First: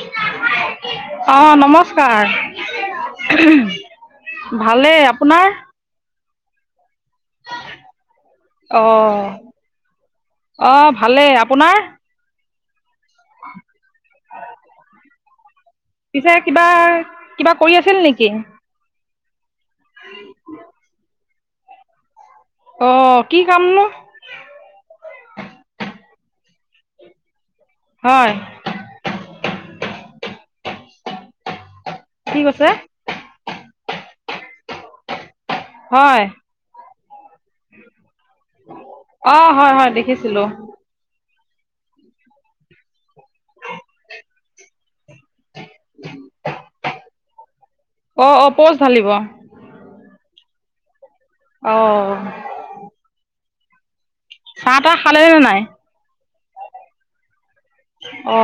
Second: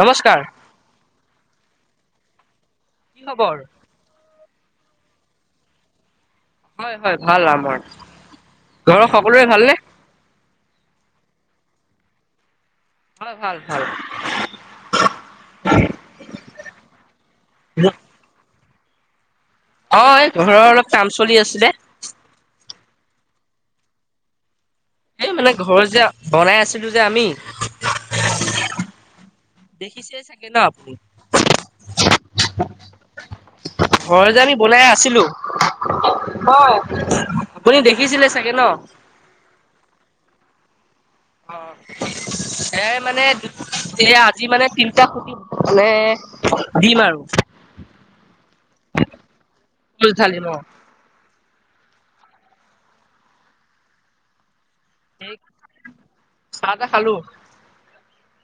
নমস্কাৰ অ নমস্কাৰ কি খবৰ ভালেই। আপোনাৰ? হয় হয় ভাল আমাৰ। ঘৰৰ সকলোৰে ভালনে? অঁ ভালেই। আপোনাৰ? হয় ভাল ভাল। পিছে কিবা কিবা কৰি আছিল নেকি? হয় ঘৰৰ অলপ কাম চলি আছিলে। অ, কি কাম নো? এই মানে ঘৰত যে বনাই আছিলো যে আমি, হয়। দেখিছে চাগে ন আপুনি? কি কৈছে? ঘৰ যে আমি বনাই আছিলো, হয় হয় আপুনি দেখিছিলে চাগে ন? অ হয় হয় দেখিছিলো। অ এ মানে এ আজি মানে তি টা খুটি পোটি মানে দিম আৰু। অঁ অঁ প'ষ্ট ঢালিব। পষ্ট ধালিম অ। অহ। চাহ তাহ খালে এই নাই? চাহ তাহ খালো অ!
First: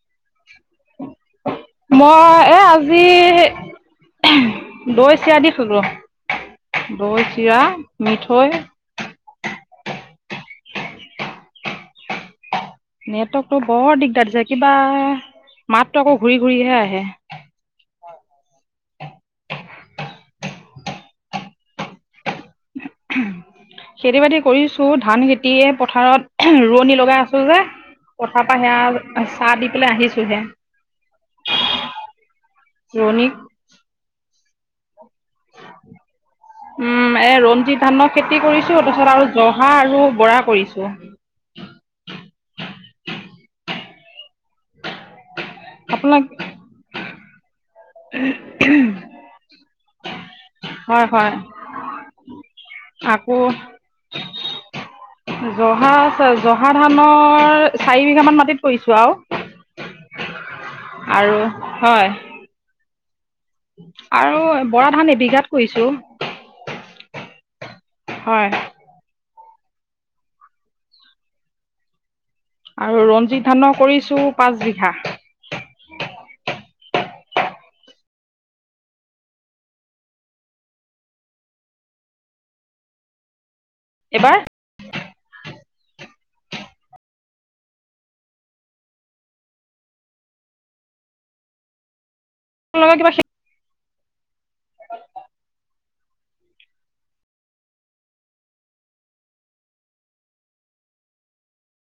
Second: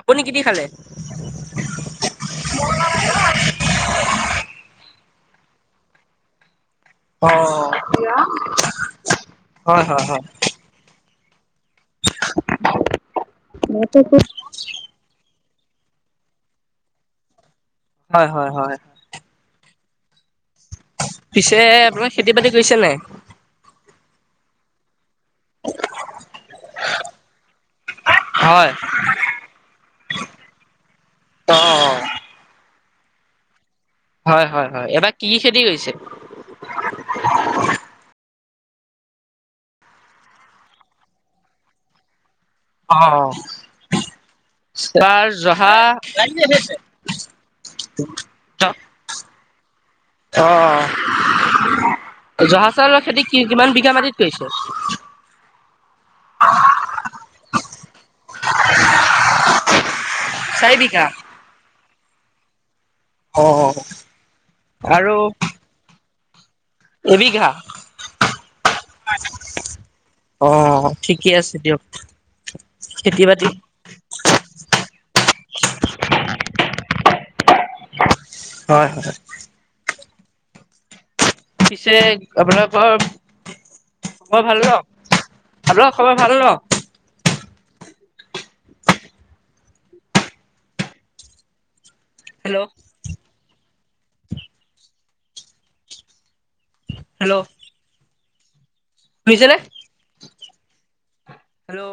আপুনি কি কি খালে? মই এ আজি দৈ চিৰা দি খালো। দৈ, অ চিৰা, মিঠৈ। হয় হয় হয়। নেটৱৰ্কতটো বৰ দিগদাৰ দিছে কিবা মাততো আকৌ ঘূৰি ঘূৰিহে আহে। হয় হয় হয় পিছে আপোনাৰ খেতি বাতি কৰিছে নাই? খেতি বাতি কৰিছোঁ ধান খে তি পথাৰত ৰোৱনী লগাই আছো যে পথাৰ পৰা হয় সেয়া অ চাহ দি পেলাই আহিছোহে। অ অ ৰোৱনীক হয় হয় হয় এবাৰ কি খেতি কৰিছে? উম এ ৰঞ্জিত ধানৰ খেতি কৰিছোঁ তাৰপিছত আৰু জহা আৰু বৰা কৰিছোঁ। অ অ এইবাৰ জহা আপোনাক [unintelligible] অ হয় হয় জহা চাউলৰ খেতি আকৌ কি কিমান বিঘা মাটিত কৰিছে? জহা জহা ধানৰ চাৰি বিঘামান মাটিত কৰিছোঁ আৰু চাৰি বিঘা আৰু হয় অ আৰু বৰা আৰু ধান এবিঘাত কৰিছোঁ। এবিঘা হয় অ ঠিকে আছে দিয়ক আৰু খেতি ৰঞ্জিত বাতি ধানৰ কৰিছো পাঁচ বিঘা। হয় হয় পিছে আপোনালোকৰ এইবাৰ বৰ ভাল ন। ভ খবৰ ভাল ন। হেল্লো। কিবা কিবা সেই। অ। হেল্ল' শুনিছে হেল্ল'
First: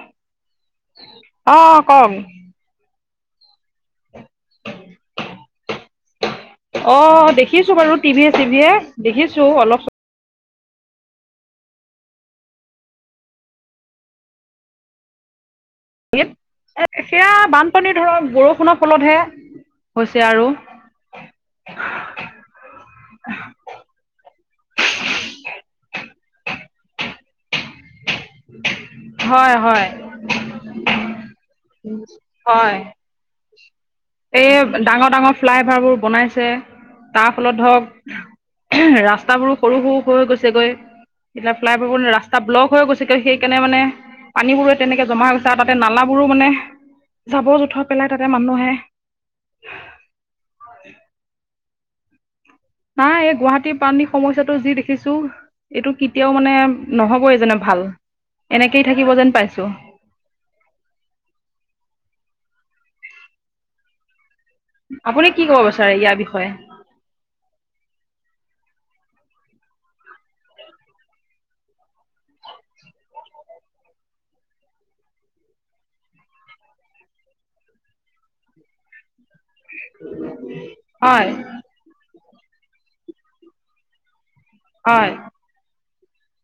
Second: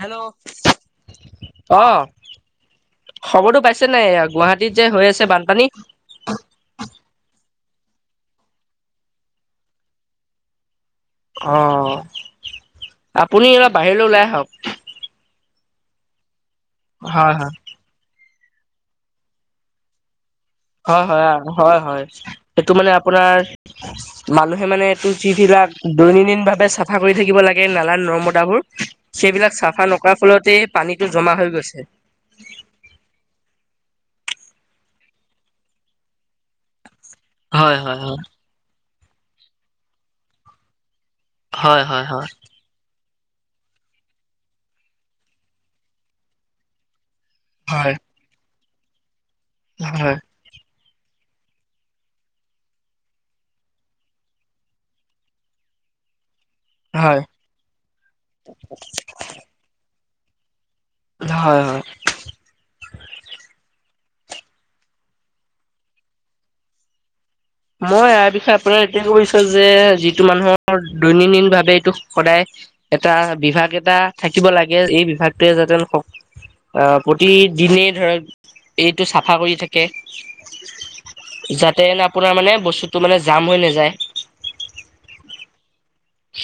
হেল্ল' অ আহ কওক খবৰটো পাইছে নাই গুৱাহাটীত যে হৈ আছে বানপানী অ দেখিছো বাৰু টিভিয়ে চিভিয়ে দেখিছোঁ অলপ অ আপুনি এইবাৰ বাহিৰলৈ ওলাই আহক এ হয় সেয়া হয় বানপানীৰ ধৰক বৰষুণৰ ফলতহে হৈছে আৰু হয় হয় হয় হয় সেইটো মানে আপোনাৰ মানুহে মানে এইটো যি বিলাক দৈনন্দিন ভাৱে চাফা কৰি থাকিব লাগে নালা নৰ্দমা তাবোৰ হয় সেইবিলাক হয় চাফা নকৰা ফলতেই পানীটো জমা হৈ গৈছে। হয় এই ডাঙৰ ডাঙৰ ফ্লাই অভাৰ বোৰ বনাইছে। তাৰ ফলত হয় ধৰক হয় ৰাস্তাবোৰো সৰু সৰু হৈ গৈছেগৈ। এতিয়া হয় হয় প্ৰায়বোৰ হয় ৰাস্তা ব্লক হৈ গৈছে। আজিকালি সেইকাৰণে মানে পানীবোৰো তেনেকে জমা হৈ গৈছে আৰু তাতে নালাবোৰো মানে। যাবৰ জোথৰ হয় পেলাই তাতে মানুহে। হয়। নাই এই গুৱাহাটীৰ পানীৰ সমস্যাটো যি দেখিছো এইটো কেতিয়াও মানে। হয় নহবই জেনে ভাল এনেকেই থাকিব যেন পাইছো। হয় হয়। আপুনি কি ক'ব বিচাৰে ইয়াৰ বিষয়ে। মই ইয়াৰ বিষয়ে আপোনাৰ এইটোৱেই ক'ব বিচাৰো যে, যিটো মানুহৰ দৈনন্দিনভাৱে এইটো সদায় এটা বিভাগ এটা থাকিব লাগে, এই বিভাগটোৱে যাতে। অ' প্ৰতিদিনে ধৰক এইটো চাফা কৰি ঠিকে, হয় যাতে আপোনাৰ মানে বস্তুতটো মানে জাম হৈ নাযায়। হয়।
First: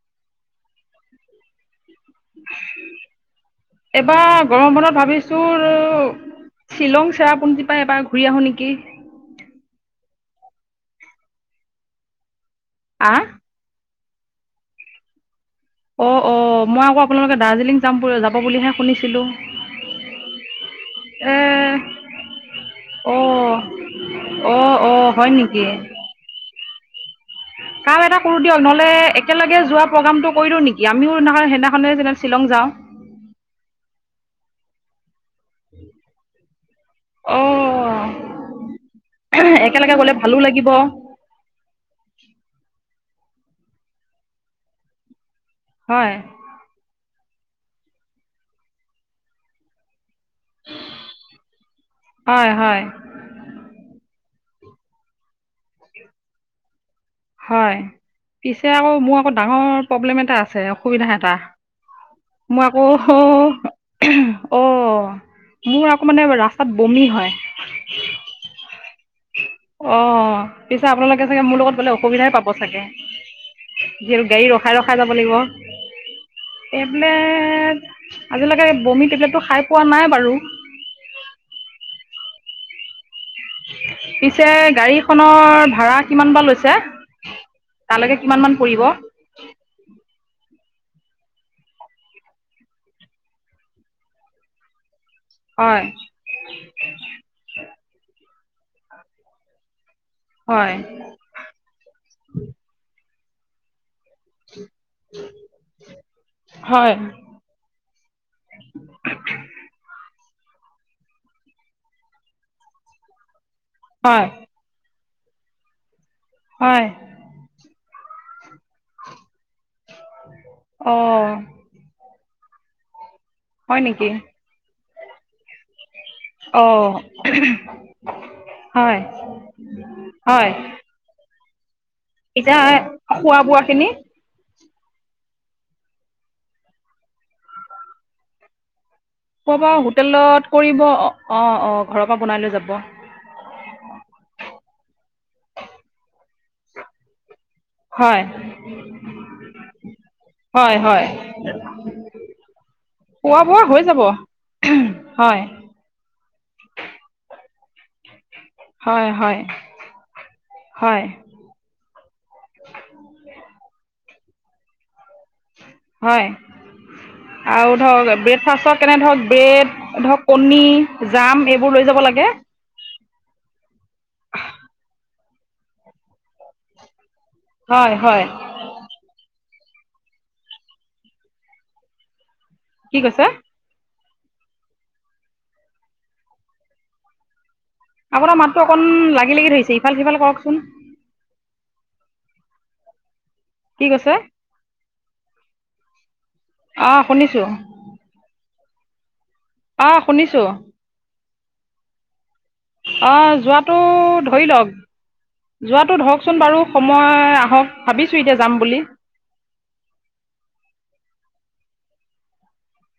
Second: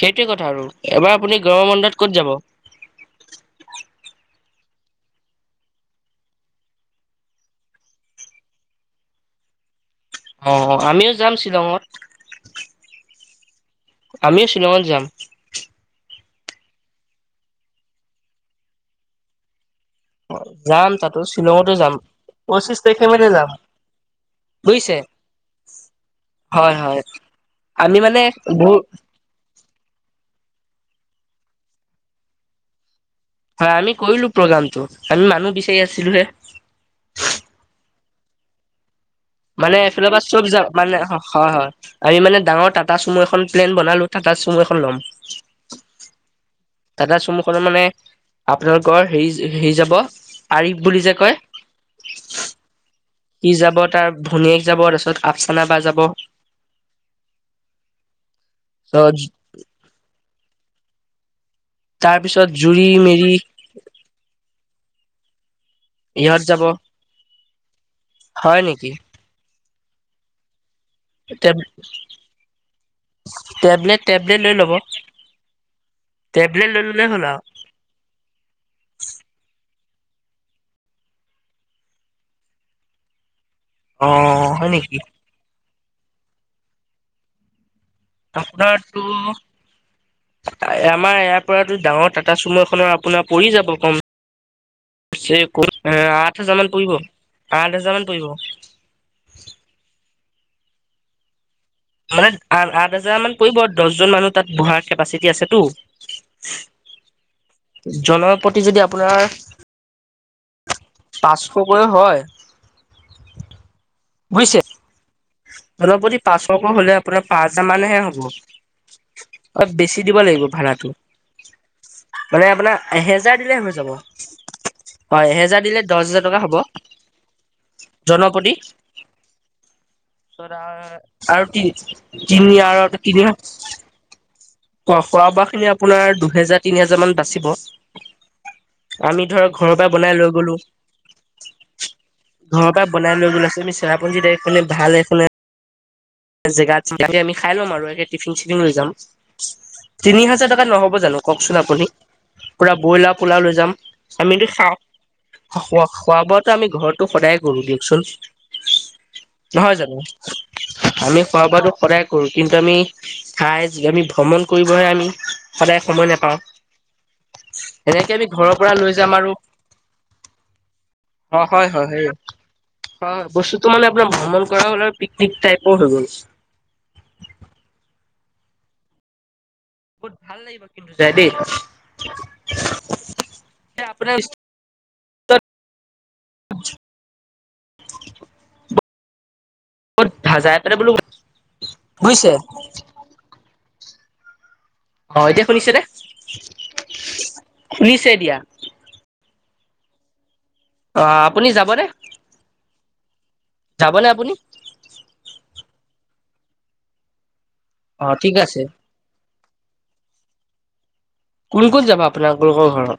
সেইটোৱে কথা আৰু এবাৰ আপুনি গৰম বন্ধত ক'ত যাব। এইবাৰ গৰম বন্ধত ভাবিছোঁ। শ্বিলং চেৰাপোনজিপা এবাৰ ঘূৰি আহো নেকি। অ' অ' আমিও যাম শ্বিলঙত। আ। আমিও শ্বিলঙত যাম। অ' অ' মই আকৌ আপোনালোকে দাৰ্জিলিং যাম যাব বুলিহে শুনিছিলোঁ। যাম তাতো এ শ্বিলঙতো যাম, পঁচিশ তাৰিখে মানে যাম। অ', অ', হয় নেকি? হয়-হয়। কাম এটা কৰোঁ দিয়ক, নহলে একেলগে যোৱা প্ৰগ্ৰামটো কৰিলওঁ নেকি? আমিও নহয় সেইদিখনে যেনে শ্বিলং যাওঁ। হয় আমি কৰিলোঁ প্ৰগ্ৰামটো, আমি মানুহ বিচাৰি আছিলোঁ হে। অ'। মানে এইফালৰ পৰা চব যাম মানে হয়-হয়। আমি মানোৰ ডাঙৰ টাটা চুমু এখন প্লেন বনালো, টাটা চুমু এখন ল'ম। হয়। টাটা চুমুখন মানে আপোনালোকৰ হেৰি-হেৰি যাব। আৰিফ বুলি যে কয়? হয় হয় সী যাব তাৰ ভনীয়েক যাব তাৰপিছত আফচানা বা যাব। হয়। পিছে আকৌ মোৰ আকৌ ডাঙৰ প্ৰব্লেম এটা আছে অসুবিধা এটা। তাৰ পিছত মই জুৰি আকৌ মেৰি অ', মোৰ আকৌ মানে ইহঁত যাব ৰাস্তাত বমি হয়। হয় নেকি? অ', পিছে আপোনালোকে চাগে মোৰ লগত গ'লে অসুবিধাই পাব চাগে? টেবলেট যিহেতু টেবলেট গাড়ী লৈ ল'ব ৰখাই ৰখা যাব লাগিব, টেবলেট লৈ ল'লে হ'ল আৰু টেবলেট আজিলৈকে বমি টেবলেটটো খাই পোৱা নাই বাৰু। অ পিছে হয় নেকি? গাড়ীখনৰ ভাড়া কিমান বা লৈছে? তাৰলৈকে কিমান মান পৰিব? আপোনাৰতো আমাৰ ইয়াৰ পৰাতো ডাঙৰ টাটা চুমু এখনৰ আপোনাৰ পৰি যাব কম পিছে হয় কত আঠ হাজাৰ মান পৰিব, আঠ হাজাৰ মান পৰিব। হয়। মানে আঠ-আঠ হাজাৰ মান পৰিব দহজন মানুহ তাত বহাৰ কেপাচিটি আছেতো। হয়। জনৰ প্ৰতি যদি আপোনাৰ পাঁচশ কৈয়ে হয়। হয়। হ'লেও [unintelligible] পাঁচশকৈ হয় হ'লে আপোনাৰ পাঁচ হাজাৰ মানহে হ'ব। অলপ বেছি দিব লাগিব ভাড়াটো। অ মানে আপোনাৰ এহেজাৰ দিলে হৈ হয় যাব। নেকি হয়, এহেজাৰ দিলে দছ হেজাৰ টকা হ'ব, অ জনপতি। হয় [inaudible] [unintelligible] আৰু এতিয়া কি খোৱা [unintelligible] বোৱাখিনি খ খোৱা বোৱা খিনি আপোনাৰ দুহেজাৰ তিনি হেজাৰ মান বাচিব। আমি ধৰ খোৱা বোৱা ঘৰৰ পৰা বনাই লৈ হোটেলত গ'লো, কৰিব অ অ ঘৰৰ পৰা বনাই লৈ যাব ঘৰৰ পৰা বনাই লৈ গ'লো আমি আপোন যেতিয়া খনে ভাল এখনে। জেগাতে আমি খাই ল'ম আৰু। হয় টিফিন চফিন লৈ যাম। তিনি হাজাৰ টকা হয় নহ'ব হয় জানো কওকচোন আপুনি? পুৰা ব্ৰইলাৰ, পোলাও খোৱা লৈ বোৱা যাম, হৈ যাব আমিতো হয় খাওঁ খোৱা বোৱাত আমি ঘৰটো সদায় কৰো দিয়কচোন, হয় হয় নহয় জানো। হয় আমি খোৱা বোৱাটো সদায় কৰো, কিন্তু আমি খাই আমি ভ্ৰমণ কৰিবহে আমি সদায় সময় হয় নাপাওঁ। আৰু এনেকে ধৰক আমি ঘৰৰ পৰা ব্ৰেকফাষ্টৰ লৈ কেনে যাম ধৰক আৰু ব্ৰেড ধৰক কণী। জাম অ হয় এইবোৰ হয় লৈ হয় যাব লাগে। হয় বস্তুতটো মানে আপোনাৰ ভ্ৰমণ কৰা হ'ল, আৰু পিকনিক টাইপও হৈ গ'ল। হয়, হয়। বহুত ভাল লাগিব, কিন্তু যাই দেই। কি কৈছা? আপোনাৰ আপোনাৰ মাতটো অকণমান লাগি লাগি ধৰিছে ইফাল -সিফাল যাই কৰকচোন। পেলাই বোলো বুজিছে? কি কৈছে? অ' এতিয়া শুনিছে নে? অ' শুনিছো। শুনিছে এতিয়া? অ' শুনিছো। অ' আপুনি যাবনে? অ' যোৱাটো যাবনে আপুনি ধৰি লওক যোৱাটো ধৰকচোন বাৰু সময় আহক। অ ভাবিছো ঠিক এতিয়া আছে যাম বুলি। কোন, কোন যাব আপোনালোকৰ ঘৰত।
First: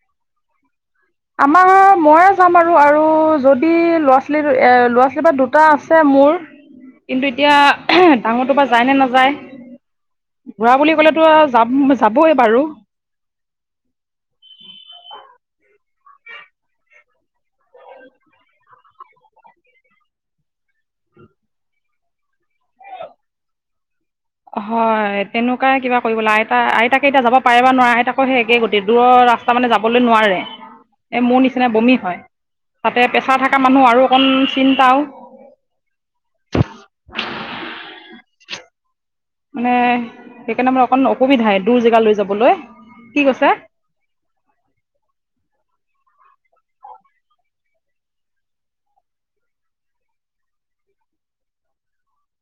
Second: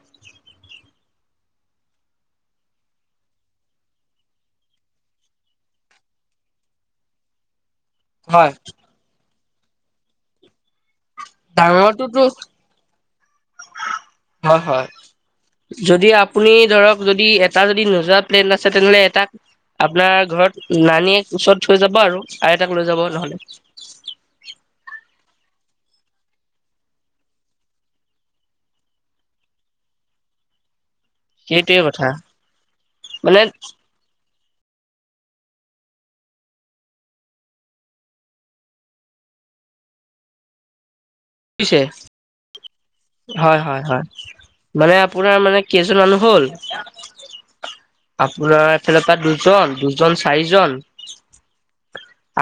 আমাৰ ময়ে যাম আৰু আৰু যদি ল'ৰা- ছোৱালী ল'ৰা- ছোৱালীৰ বা দুটা আছে মোৰ। কিন্তু এতিয়া আ হা হয় ডাঙৰটো বা যায় নে নাযায়। ঘুৰা বুলি ক'লেতো যাম ডাঙৰটোতো যাবইে বাৰু। হয়, হয়। যদি আপুনি ধৰক যদি এটা যদি নোযোৱা প্লেন আছে তেনেহ'লে এটা আপোনাৰ ঘৰত নানীয়ে ওচৰত থৈ যাব আৰু আইতাক লৈ যাব নহলে। হয়, তেনেকুৱাই কিবা কৰিব লা আইতা আইতাকে এতিয়া যাব পাৰে বা নোৱাৰে আইতাকো সেই একে গোটেই দূৰৰ ৰাস্ত তাৰমানে যাবলৈ নোৱাৰে। [unintelligible] এই মোৰ নিচিনা সেইটোৱে বমি কথা। হয়, তাতে মানে পেছাৰ থকা মানুহ আৰু অকণ চিন্তাও। মানে সেইকাৰণে মোৰ অকণ অসুবিধাই বুজিছে দূৰ জেগা লৈ যাবলৈ, কি কৈছো? হয়, হয়। মানে আপোনাৰ মানে, কেইজন মানুহ হ'ল আপোনাৰ এফালৰ পৰা দুজন- দুজন, চাৰিজন।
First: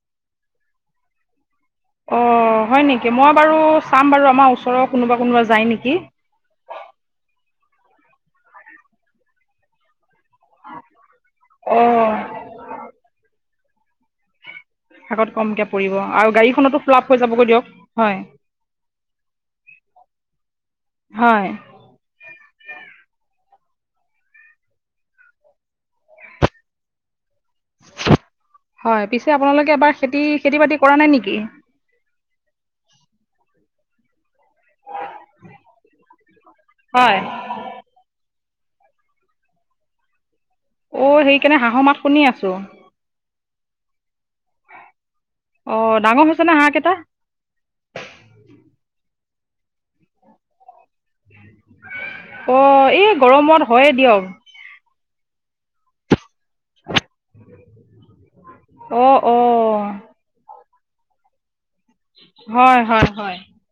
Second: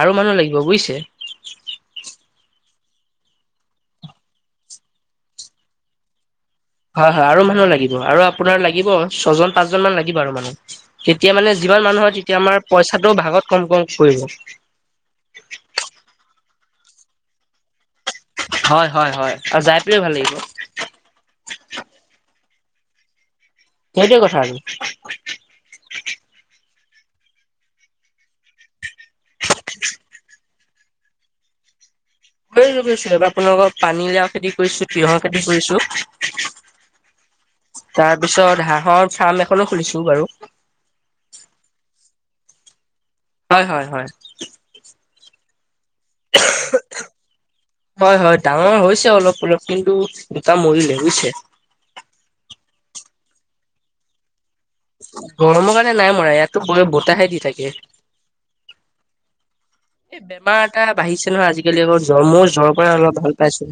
আৰু মানুহ লাগিব বুজিছে। অ' হয় নেকি? মই বাৰু চাম বাৰু আমাৰ ওচৰৰ কোনোবা কোনোবা যায় নেকি। হয়, হয় আৰু মানুহ লাগিব আৰু আপোনাৰ লাগিব ছয়জন, পাঁচজন মান লাগিব আৰু মানুহ। তেতিয়া মানে অ যিমান মানুহ হয় তেতিয়া আমাৰ পইচাটোও ভাগত কম, কম কৰিব। ভাগত কমকে পৰিব আৰু গাড়ীখনতো ফ্লাপ হৈ যাবগৈ দিয়ক। হয় হয়, হয়, হয় আৰু যাই পোনেও ভাল লাগিব। হয়। সেইটোৱে কথা আছিল। হয়, পিছে আপোনালোকে এবাৰ খেতি, খেতি- বাতি কৰা নাই নেকি? কৰিছো গৈছো আপোনালোকৰ পানীলাও খেতি। কৰিছো, তিহৰ খেতি কৰিছো। হয় তাৰপিছত হাঁহৰ ফাৰ্ম এখনো খুলিছো বাৰু। অ', সেইকাৰনে হাঁহৰ মাত শুনি আছো। হয় হয় হয়। অ' ডাঙৰ হৈছে নে হাঁহ কেইটা? হয়, হয় ডাঙৰ হৈছে অলপ অলপ কিন্তু দুটা মৰিলে বুজিছে। অ' এই গৰমত হয়ে দিয়ক। গৰমৰ কাৰণে নাই মৰা ইয়াতো বতাহে দি থাকে। অ', অ'। এই বেমাৰ এটা বাঢ়িছে নহয়, আজিকালি আকৌ জ্ব, মোৰ জ্বৰৰ হয় পৰা হয় অলপ হয় ভাল পাইছো।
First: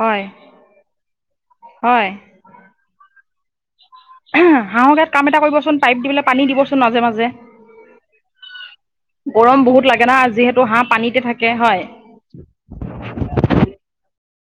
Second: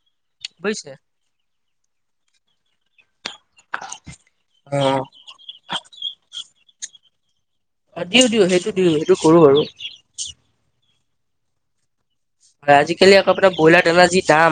হয়, বুজিছে হয়। হাঁহৰ গাত কাম এটা কৰিবচোন, পাইপ দি পেলে পেলাই পানী দিব চোন মাজে মাজে। দিও দিও সেইটো দিও, সেইটো কৰো গৰম আৰু। বহুত লাগে না যিহেতু হাঁহ পানীতে থাকে হয়। আজিকালি আকৌ আপোনাৰ ব্ৰইলাৰ দানা যি দাম।